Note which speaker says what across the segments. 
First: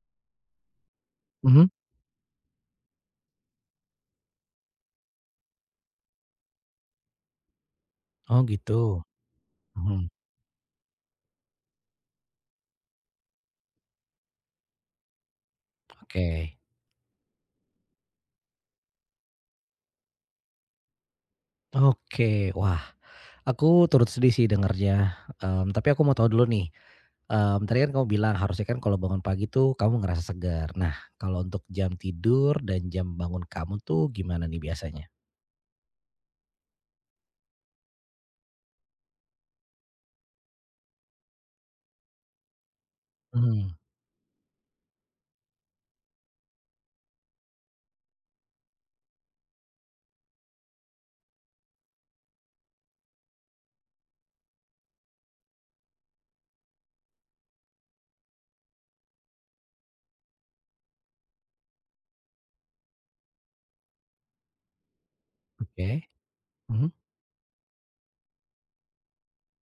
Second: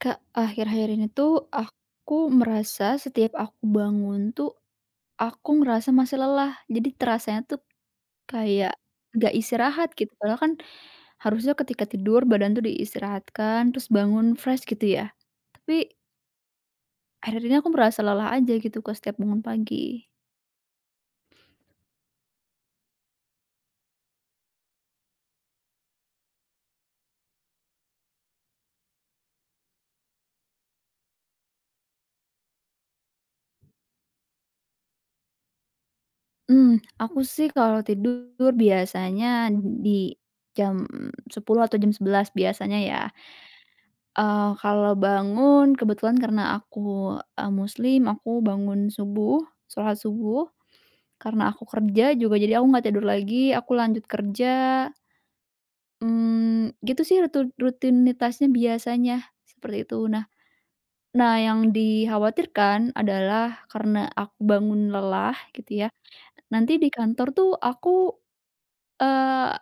Speaker 1: Kak, akhir-akhir ini tuh
Speaker 2: Mhm.
Speaker 1: aku merasa setiap aku bangun tuh, aku ngerasa masih lelah. Jadi terasanya tuh
Speaker 2: Oh
Speaker 1: kayak
Speaker 2: gitu.
Speaker 1: gak istirahat
Speaker 2: Mhm,
Speaker 1: gitu. Padahal kan harusnya ketika tidur badan tuh diistirahatkan, terus bangun fresh gitu ya. Tapi
Speaker 2: oke.
Speaker 1: akhir-akhir ini aku merasa lelah aja gitu ke setiap bangun pagi.
Speaker 2: Oke, wah aku turut sedih sih dengernya, tapi aku mau tahu dulu nih, tadi kan kamu bilang harusnya kan kalau bangun pagi tuh kamu ngerasa segar. Nah kalau untuk jam tidur dan jam bangun kamu tuh gimana nih biasanya?
Speaker 1: Aku sih kalau tidur biasanya di jam 10 atau jam 11 biasanya ya.
Speaker 2: Mmm,
Speaker 1: Kalau bangun kebetulan karena aku, muslim, aku bangun subuh, sholat subuh. Karena aku kerja juga jadi aku nggak tidur lagi, aku lanjut kerja, gitu sih rutinitasnya biasanya, seperti itu. Nah nah yang dikhawatirkan adalah karena aku bangun lelah gitu ya,
Speaker 2: oke.
Speaker 1: nanti di
Speaker 2: Mhm,
Speaker 1: kantor tuh aku, eee,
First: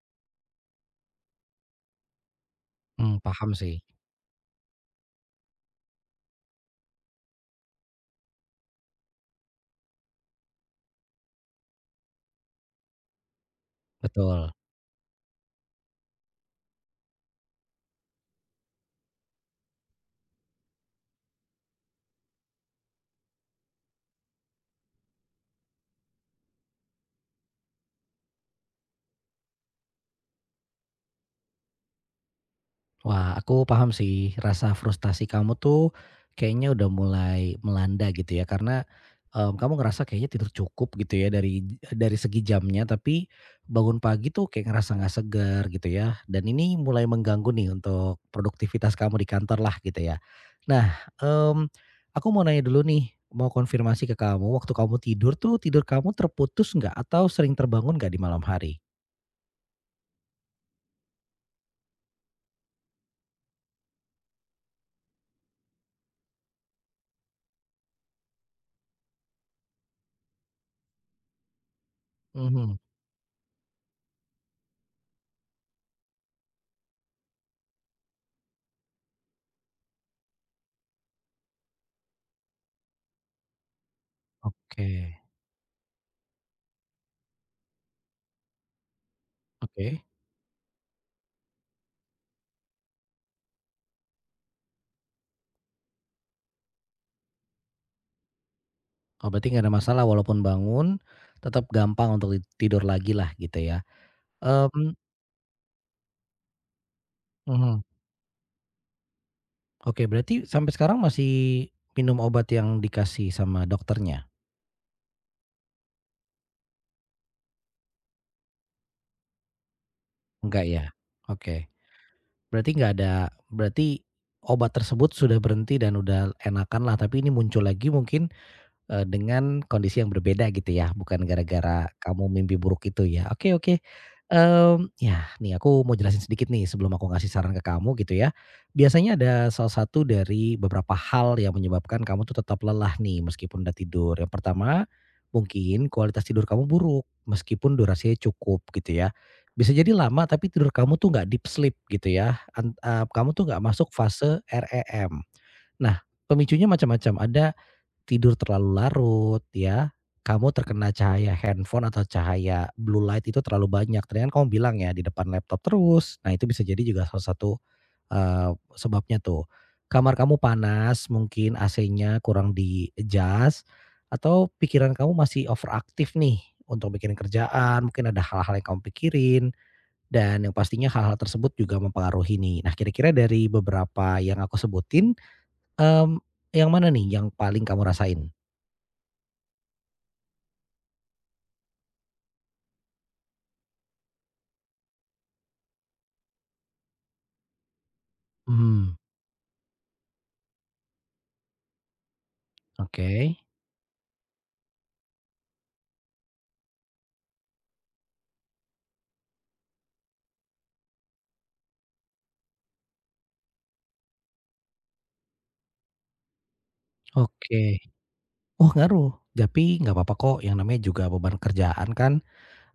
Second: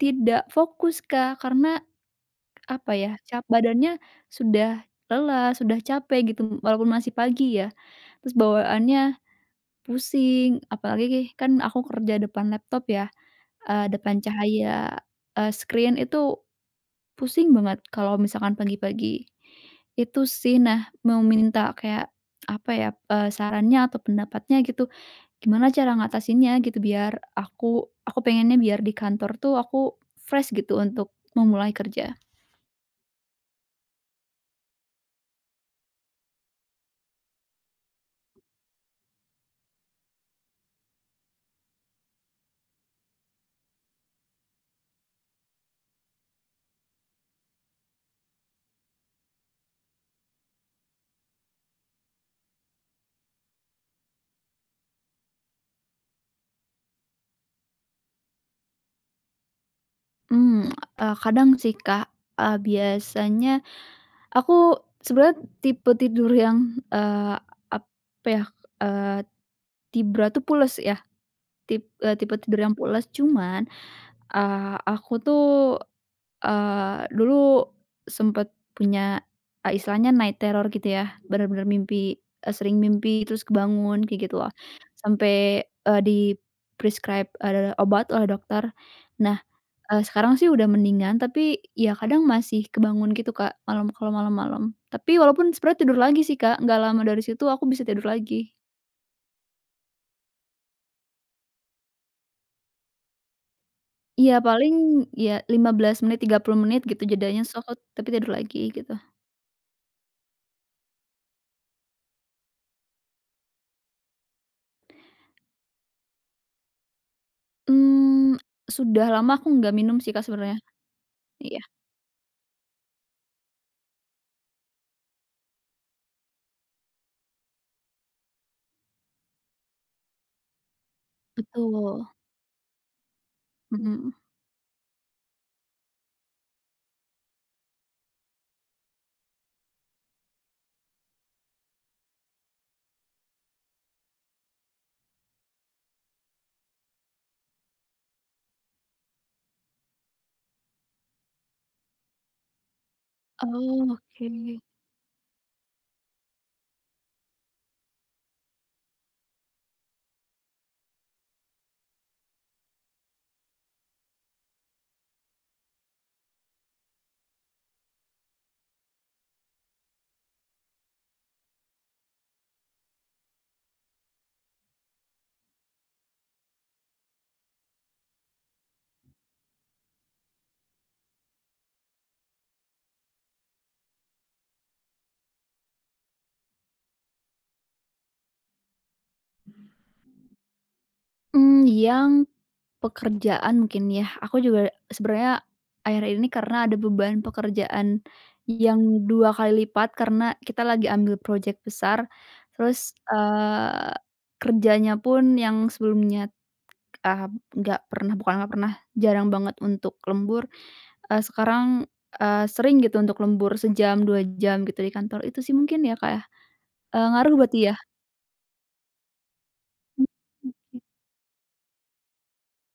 Speaker 1: tidak fokus, Kak, karena apa ya,
Speaker 2: paham sih,
Speaker 1: badannya sudah lelah, sudah capek gitu walaupun masih pagi ya, terus bawaannya pusing, apalagi kan aku kerja depan laptop ya, depan
Speaker 2: betul.
Speaker 1: cahaya, screen itu pusing banget kalau misalkan pagi-pagi. Itu sih, nah mau minta kayak apa ya, sarannya atau pendapatnya gitu, gimana cara ngatasinnya gitu biar aku pengennya biar di kantor tuh aku fresh gitu untuk memulai kerja.
Speaker 2: Wah, aku paham sih rasa frustasi kamu tuh kayaknya udah mulai melanda gitu ya karena, kamu ngerasa kayaknya tidur cukup gitu ya dari segi jamnya tapi bangun pagi tuh kayak ngerasa nggak segar gitu ya dan ini mulai mengganggu nih untuk produktivitas kamu di kantor lah gitu ya. Nah, mmm, aku mau nanya dulu nih, mau konfirmasi ke kamu, waktu kamu tidur tuh tidur kamu terputus nggak atau sering terbangun nggak di malam hari?
Speaker 1: Mmm, Kadang sih, Kak. Biasanya aku sebenarnya tipe tidur yang, apa ya, eee, Tibra tuh pules ya, tipe tidur yang
Speaker 2: Mhm,
Speaker 1: pules. Cuman, aku tuh, dulu sempet punya, istilahnya night terror gitu ya, bener-bener mimpi, sering mimpi terus kebangun kayak gitu loh.
Speaker 2: oke,
Speaker 1: Sampai, di-prescribe, obat oleh dokter. Nah,
Speaker 2: oke.
Speaker 1: sekarang sih udah mendingan, tapi ya kadang masih kebangun gitu, Kak, malam kalau malam-malam. Tapi walaupun sebenarnya tidur lagi sih, Kak, nggak lama dari situ aku bisa tidur lagi.
Speaker 2: Oh, berarti nggak ada masalah walaupun bangun, tetap gampang untuk tidur lagi lah gitu ya?
Speaker 1: Iya paling
Speaker 2: Mmm,
Speaker 1: ya 15 menit, 30 menit gitu jedanya, terus aku
Speaker 2: mhm,
Speaker 1: tapi tidur lagi gitu.
Speaker 2: oke, berarti sampai sekarang masih minum obat yang dikasih sama dokternya?
Speaker 1: Mmm, sudah lama aku nggak minum sih, Kak, sebenarnya.
Speaker 2: Enggak ya?
Speaker 1: Iya,
Speaker 2: Oke, berarti nggak ada, berarti obat tersebut sudah berhenti dan udah enakan lah, tapi ini muncul lagi mungkin dengan kondisi yang berbeda gitu ya, bukan gara-gara
Speaker 1: betul,
Speaker 2: kamu mimpi buruk itu ya. Oke oke.
Speaker 1: mhm.
Speaker 2: Mmm, ya nih aku mau jelasin sedikit nih sebelum aku ngasih saran ke kamu gitu ya. Biasanya ada salah satu dari beberapa hal yang menyebabkan kamu tuh tetap lelah nih meskipun udah tidur. Yang pertama, mungkin kualitas tidur kamu buruk meskipun durasinya cukup gitu ya. Bisa jadi lama tapi tidur kamu tuh nggak deep sleep gitu ya, kamu tuh nggak
Speaker 1: Oh,
Speaker 2: masuk
Speaker 1: oke.
Speaker 2: fase REM. Nah, pemicunya macam-macam, ada tidur terlalu larut ya, kamu terkena cahaya handphone atau cahaya blue light itu terlalu banyak. Tadi kan kamu bilang ya di depan laptop terus, nah itu bisa jadi juga salah satu, sebabnya tuh. Kamar kamu panas, mungkin AC-nya kurang di-adjust, atau pikiran kamu masih overaktif nih untuk mikirin kerjaan, mungkin ada hal-hal yang kamu pikirin, dan yang pastinya hal-hal tersebut juga mempengaruhi nih. Nah kira-kira dari beberapa yang aku sebutin, mmm, yang mana nih yang paling kamu rasain?
Speaker 1: Mmm, yang Pekerjaan mungkin ya, aku juga sebenarnya akhir-akhir ini karena ada beban pekerjaan
Speaker 2: Mmm,
Speaker 1: yang 2 kali lipat karena kita lagi ambil project besar, terus,
Speaker 2: oke
Speaker 1: eee, kerjanya pun yang sebelumnya, eee, nggak pernah bukan nggak pernah, jarang banget untuk lembur, sekarang, sering gitu untuk lembur 1 jam, 2 jam gitu di kantor. Itu sih mungkin ya, Kak, ya. Eh, ngaruh berarti
Speaker 2: oke.
Speaker 1: ya?
Speaker 2: Oh ngaruh, tapi nggak
Speaker 1: Mhm,
Speaker 2: apa-apa, kok, yang
Speaker 1: mhm.
Speaker 2: namanya juga beban kerjaan kan,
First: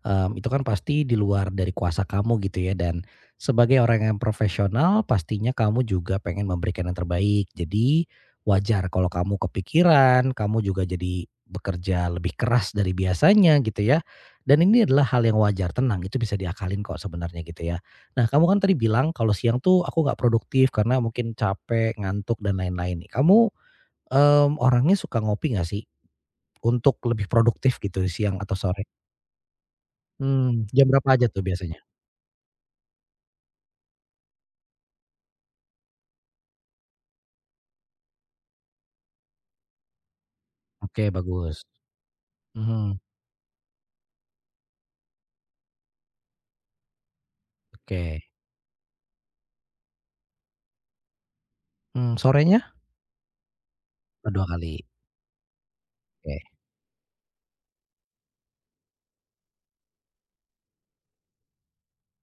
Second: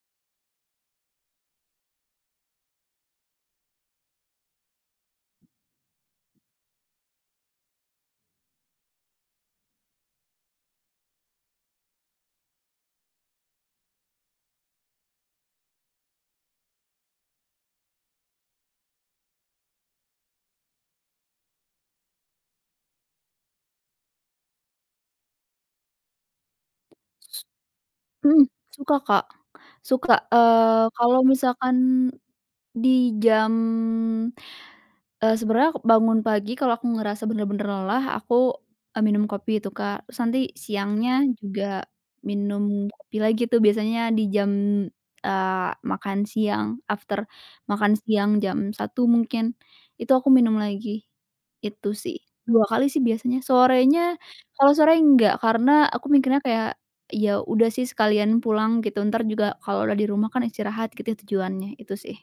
Speaker 2: itu kan pasti di luar dari kuasa kamu gitu ya dan sebagai orang yang profesional pastinya kamu juga pengen memberikan yang terbaik. Jadi wajar kalau kamu kepikiran, kamu juga jadi bekerja lebih keras dari biasanya gitu ya, dan ini adalah hal yang wajar, tenang, itu bisa diakalin kok sebenarnya gitu ya. Nah kamu kan tadi bilang kalau siang tuh aku nggak produktif karena mungkin capek, ngantuk dan lain-lain. Kamu orangnya suka ngopi nggak sih? Untuk lebih produktif gitu siang
Speaker 1: Mhm,
Speaker 2: atau sore?
Speaker 1: suka, Kak, suka,
Speaker 2: Jam berapa
Speaker 1: kalau
Speaker 2: aja tuh
Speaker 1: misalkan
Speaker 2: biasanya?
Speaker 1: Di jam sebenarnya bangun pagi kalau aku ngerasa bener-bener lelah, aku, minum kopi itu, Kak. Terus nanti
Speaker 2: Oke
Speaker 1: siangnya
Speaker 2: bagus,
Speaker 1: juga minum
Speaker 2: mhm,
Speaker 1: kopi lagi tuh biasanya di jam, makan siang, after makan
Speaker 2: oke,
Speaker 1: siang jam 1 mungkin, itu aku minum lagi. Itu sih,
Speaker 2: sorenya?
Speaker 1: 2 kali sih biasanya. Sorenya
Speaker 2: Oh 2
Speaker 1: kalau
Speaker 2: kali,
Speaker 1: sore enggak, karena aku mikirnya
Speaker 2: oke.
Speaker 1: kayak, ya udah sih sekalian pulang gitu, entar juga kalau udah di rumah kan istirahat gitu ya tujuannya, itu sih.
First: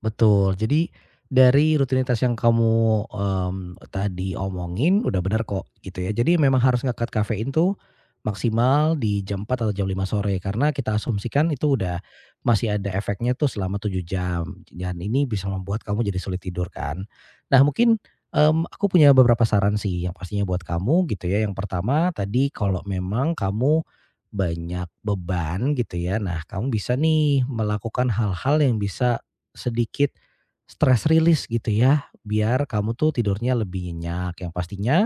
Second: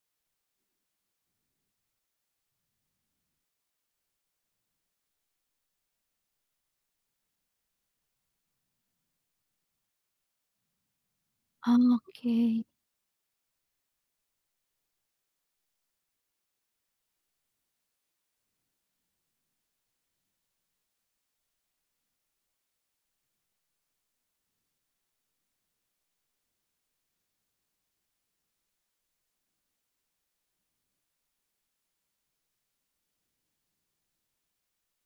Speaker 2: Betul. Jadi dari rutinitas yang kamu, tadi omongin udah benar kok gitu ya. Jadi memang harus ngangkat kafein tuh maksimal di jam 4 atau jam 5 sore karena kita asumsikan itu udah
Speaker 1: Oke,
Speaker 2: masih ada efeknya tuh selama 7 jam dan ini bisa membuat kamu jadi sulit tidur kan. Nah mungkin, aku punya beberapa saran sih yang pastinya buat kamu gitu ya. Yang pertama tadi kalau memang kamu banyak beban gitu ya, nah kamu bisa nih melakukan hal-hal yang bisa sedikit stress release gitu ya, biar kamu tuh tidurnya lebih nyenyak. Yang pastinya,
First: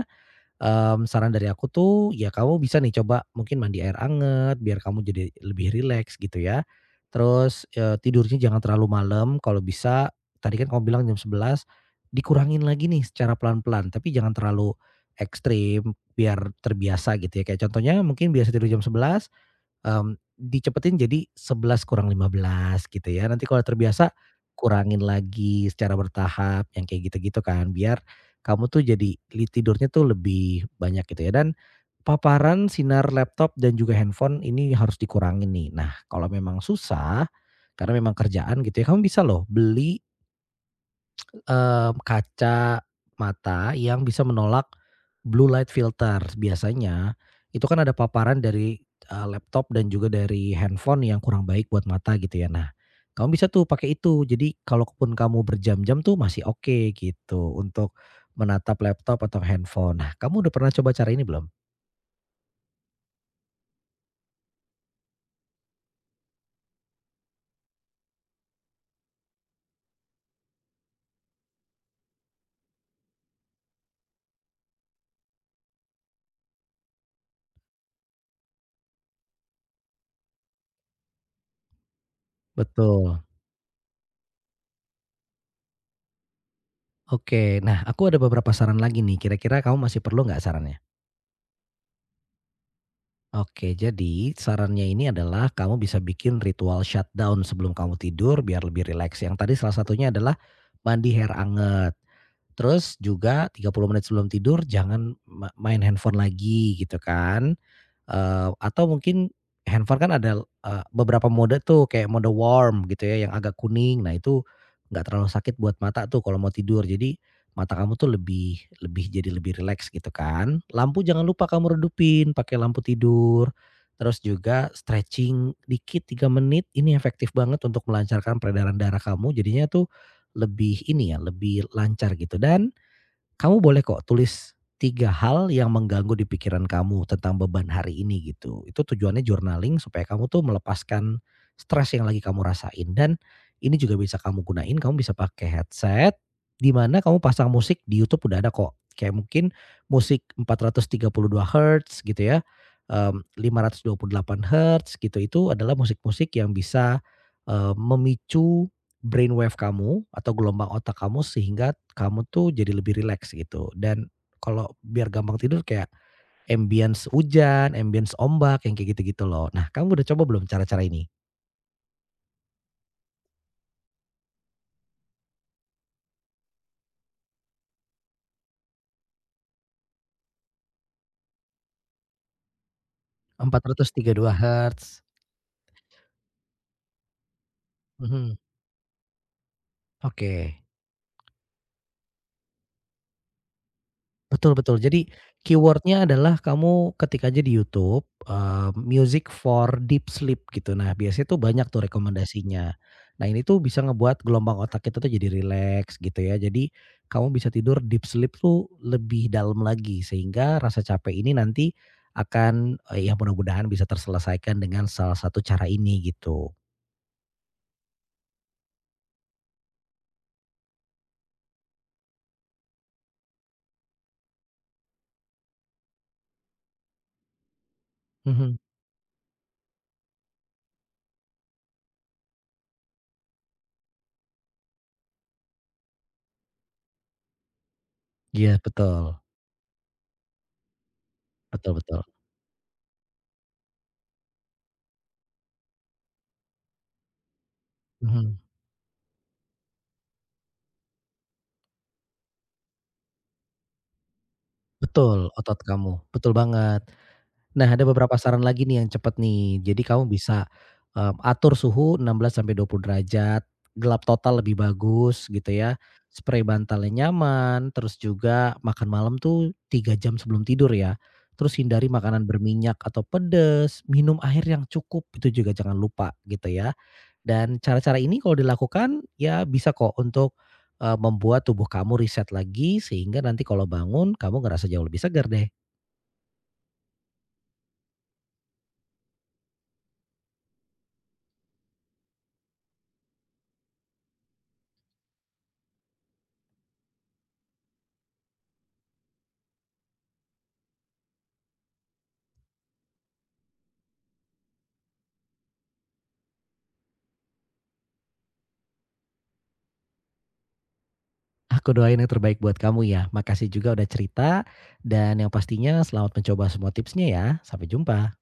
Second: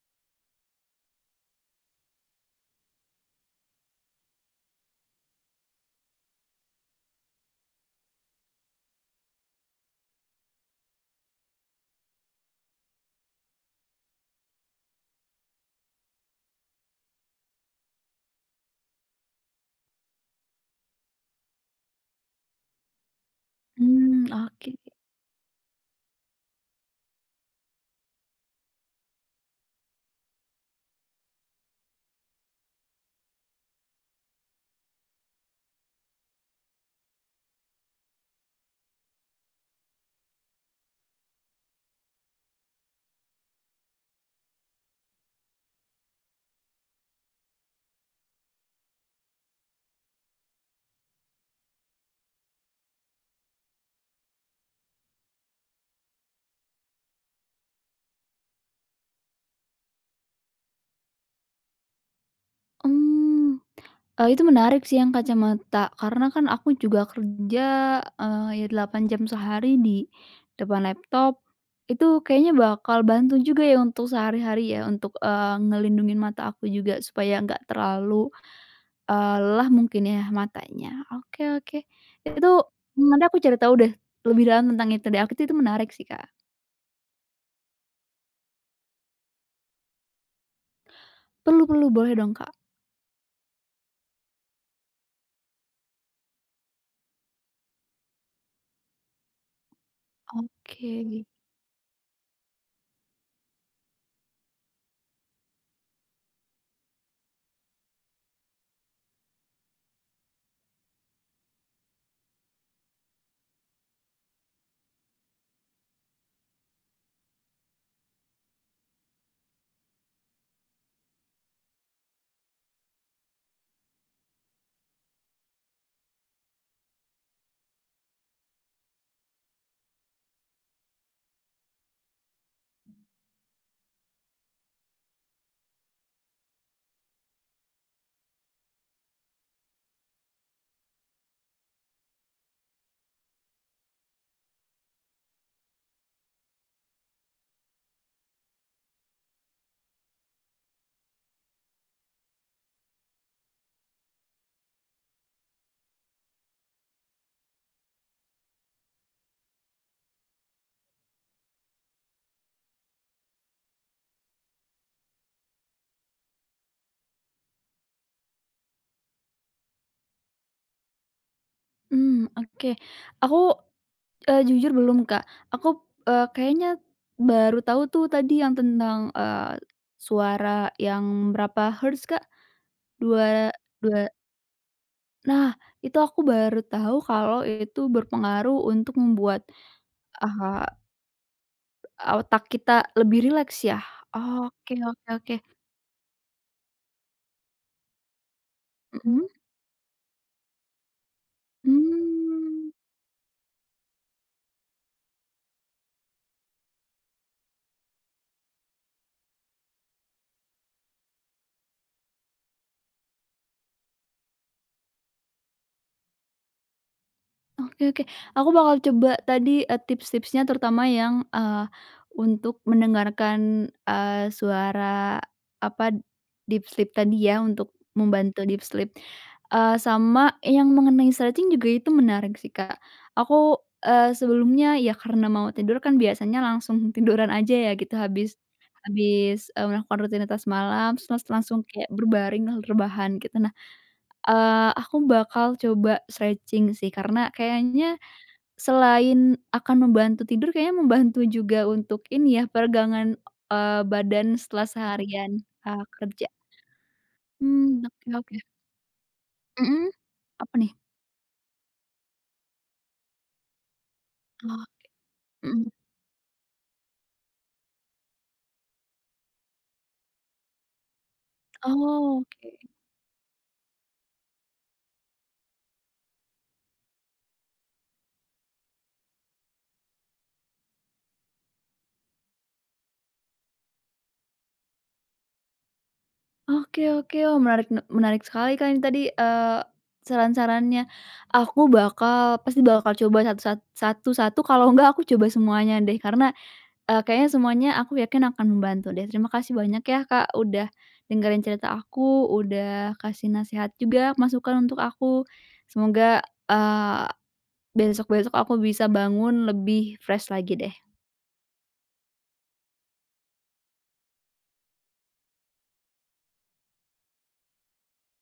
Speaker 2: saran dari aku tuh, ya kamu bisa nih coba mungkin mandi air anget, biar kamu jadi lebih rileks gitu ya. Terus, tidurnya jangan terlalu malam, kalau bisa, tadi kan kamu bilang jam 11, dikurangin lagi nih secara pelan-pelan, tapi jangan terlalu ekstrim, biar terbiasa gitu ya. Kayak contohnya mungkin biasa tidur jam 11. Dicepetin jadi 11 kurang 15 gitu ya, nanti kalau terbiasa
Speaker 1: oke,
Speaker 2: kurangin lagi secara bertahap yang kayak gitu-gitu kan, biar kamu tuh jadi tidurnya tuh lebih banyak gitu ya, dan paparan sinar laptop dan juga handphone ini harus dikurangin nih. Nah, kalau memang susah, karena memang kerjaan gitu ya, kamu bisa loh beli kaca mata yang bisa menolak blue light filter. Biasanya itu kan ada paparan dari, laptop dan juga dari handphone yang kurang baik buat mata gitu ya. Nah, kamu bisa tuh pakai itu. Jadi kalaupun kamu berjam-jam tuh masih oke gitu untuk menatap laptop atau handphone. Nah, kamu udah pernah coba cara ini belum?
Speaker 1: mmm, itu menarik sih yang kacamata karena kan aku juga kerja, ya 8 jam sehari di depan laptop, itu kayaknya bakal bantu juga ya untuk sehari-hari ya untuk, ngelindungin mata aku juga supaya nggak terlalu, lelah mungkin ya matanya. Oke, oke, itu
Speaker 2: Betul.
Speaker 1: nanti aku cari tahu deh lebih dalam tentang itu deh, aku itu menarik sih, Kak.
Speaker 2: Oke. Nah, aku ada beberapa saran lagi nih. Kira-kira kamu masih perlu nggak sarannya?
Speaker 1: Perlu, perlu, boleh dong, Kak.
Speaker 2: Oke, jadi sarannya ini adalah kamu bisa bikin ritual shutdown sebelum kamu tidur biar lebih rileks. Yang tadi salah satunya adalah
Speaker 1: Oke,
Speaker 2: mandi air anget. Terus juga 30 menit sebelum tidur jangan main handphone lagi gitu kan. Atau mungkin handphone kan ada, beberapa mode tuh kayak mode warm gitu ya yang agak kuning. Nah itu nggak terlalu sakit buat mata tuh kalau mau tidur. Jadi mata kamu tuh lebih lebih jadi lebih rileks gitu kan. Lampu jangan lupa kamu redupin, pakai lampu tidur, terus juga stretching dikit 3 menit, ini efektif banget untuk melancarkan peredaran darah kamu jadinya tuh lebih ini ya, lebih lancar gitu, dan kamu boleh kok tulis 3 hal yang mengganggu di pikiran kamu tentang beban hari ini gitu. Itu tujuannya journaling supaya kamu tuh melepaskan stres yang lagi kamu rasain, dan ini juga bisa kamu gunain, kamu bisa pakai headset di mana kamu pasang musik di YouTube, udah ada kok. Kayak mungkin musik 432 hertz gitu ya, 528 hertz gitu, itu adalah musik-musik yang bisa, memicu brainwave kamu atau gelombang otak kamu sehingga kamu tuh jadi lebih rileks gitu, dan kalau biar gampang tidur kayak ambience hujan, ambience ombak yang kayak gitu-gitu loh. Nah kamu udah coba belum cara-cara ini?
Speaker 1: oke, aku jujur belum, Kak. Aku, kayaknya baru tahu tuh tadi yang tentang, suara yang berapa hertz, Kak? Dua
Speaker 2: empat ratus tiga
Speaker 1: dua
Speaker 2: puluh dua hertz,
Speaker 1: nah, itu aku baru tahu kalau itu
Speaker 2: mhm,
Speaker 1: berpengaruh untuk membuat,
Speaker 2: oke.
Speaker 1: eee, otak kita lebih rileks ya?
Speaker 2: Betul
Speaker 1: Oke,
Speaker 2: betul. Jadi
Speaker 1: oke, oke.
Speaker 2: keywordnya adalah kamu ketik aja di YouTube,
Speaker 1: Mhm,
Speaker 2: music for deep sleep gitu. Nah, biasanya tuh banyak tuh
Speaker 1: mmm.
Speaker 2: rekomendasinya. Nah, ini tuh bisa ngebuat gelombang otak kita tuh jadi rileks gitu ya. Jadi kamu bisa tidur deep sleep tuh lebih dalam lagi sehingga rasa capek ini nanti akan, ya mudah-mudahan bisa terselesaikan dengan salah satu cara ini gitu.
Speaker 1: Oke, oke. Aku bakal coba tadi, tips-tipsnya terutama yang, untuk mendengarkan, suara apa, deep sleep tadi ya, untuk membantu
Speaker 2: Mhm.
Speaker 1: deep sleep. Sama yang mengenai stretching juga itu menarik sih, Kak. Aku, sebelumnya ya karena mau tidur kan biasanya langsung tiduran aja ya gitu habis
Speaker 2: Iya betul.
Speaker 1: habis, melakukan rutinitas malam terus langsung
Speaker 2: Betul
Speaker 1: kayak
Speaker 2: betul.
Speaker 1: berbaring, rebahan gitu. Nah, aku bakal coba stretching sih karena kayaknya
Speaker 2: Mhm.
Speaker 1: selain akan membantu tidur kayaknya membantu juga untuk ini ya, peregangan, badan setelah seharian,
Speaker 2: Betul, otot kamu.
Speaker 1: kerja.
Speaker 2: Betul banget. Nah, ada
Speaker 1: Oke,
Speaker 2: beberapa
Speaker 1: oke.
Speaker 2: saran lagi nih yang cepet nih.
Speaker 1: Mhm?
Speaker 2: Jadi kamu bisa,
Speaker 1: Apa nih?
Speaker 2: atur suhu 16-20 derajat, gelap total lebih
Speaker 1: Oh,
Speaker 2: bagus gitu
Speaker 1: mhm.
Speaker 2: ya, spray bantalnya nyaman, terus juga makan malam tuh 3 jam sebelum tidur ya. Terus hindari
Speaker 1: Oh,
Speaker 2: makanan
Speaker 1: oke.
Speaker 2: berminyak atau pedes, minum air yang cukup itu juga jangan lupa gitu ya. Dan cara-cara ini kalau dilakukan ya bisa kok untuk, membuat tubuh kamu reset lagi sehingga nanti kalau bangun kamu ngerasa jauh lebih segar deh.
Speaker 1: Oke, oke. Wah, menarik sekali, Kak, ini tadi, saran-sarannya. Aku pasti bakal coba satu-satu kalau enggak aku coba semuanya deh, karena kayaknya semuanya aku yakin akan membantu deh. Terima kasih banyak ya, Kak, udah dengerin cerita aku, udah kasih nasihat juga, masukan untuk aku. Semoga, besok-besok aku bisa bangun lebih fresh lagi deh.
Speaker 2: Aku doain yang terbaik buat kamu ya. Makasih juga udah cerita dan yang pastinya selamat mencoba semua tipsnya ya. Sampai jumpa.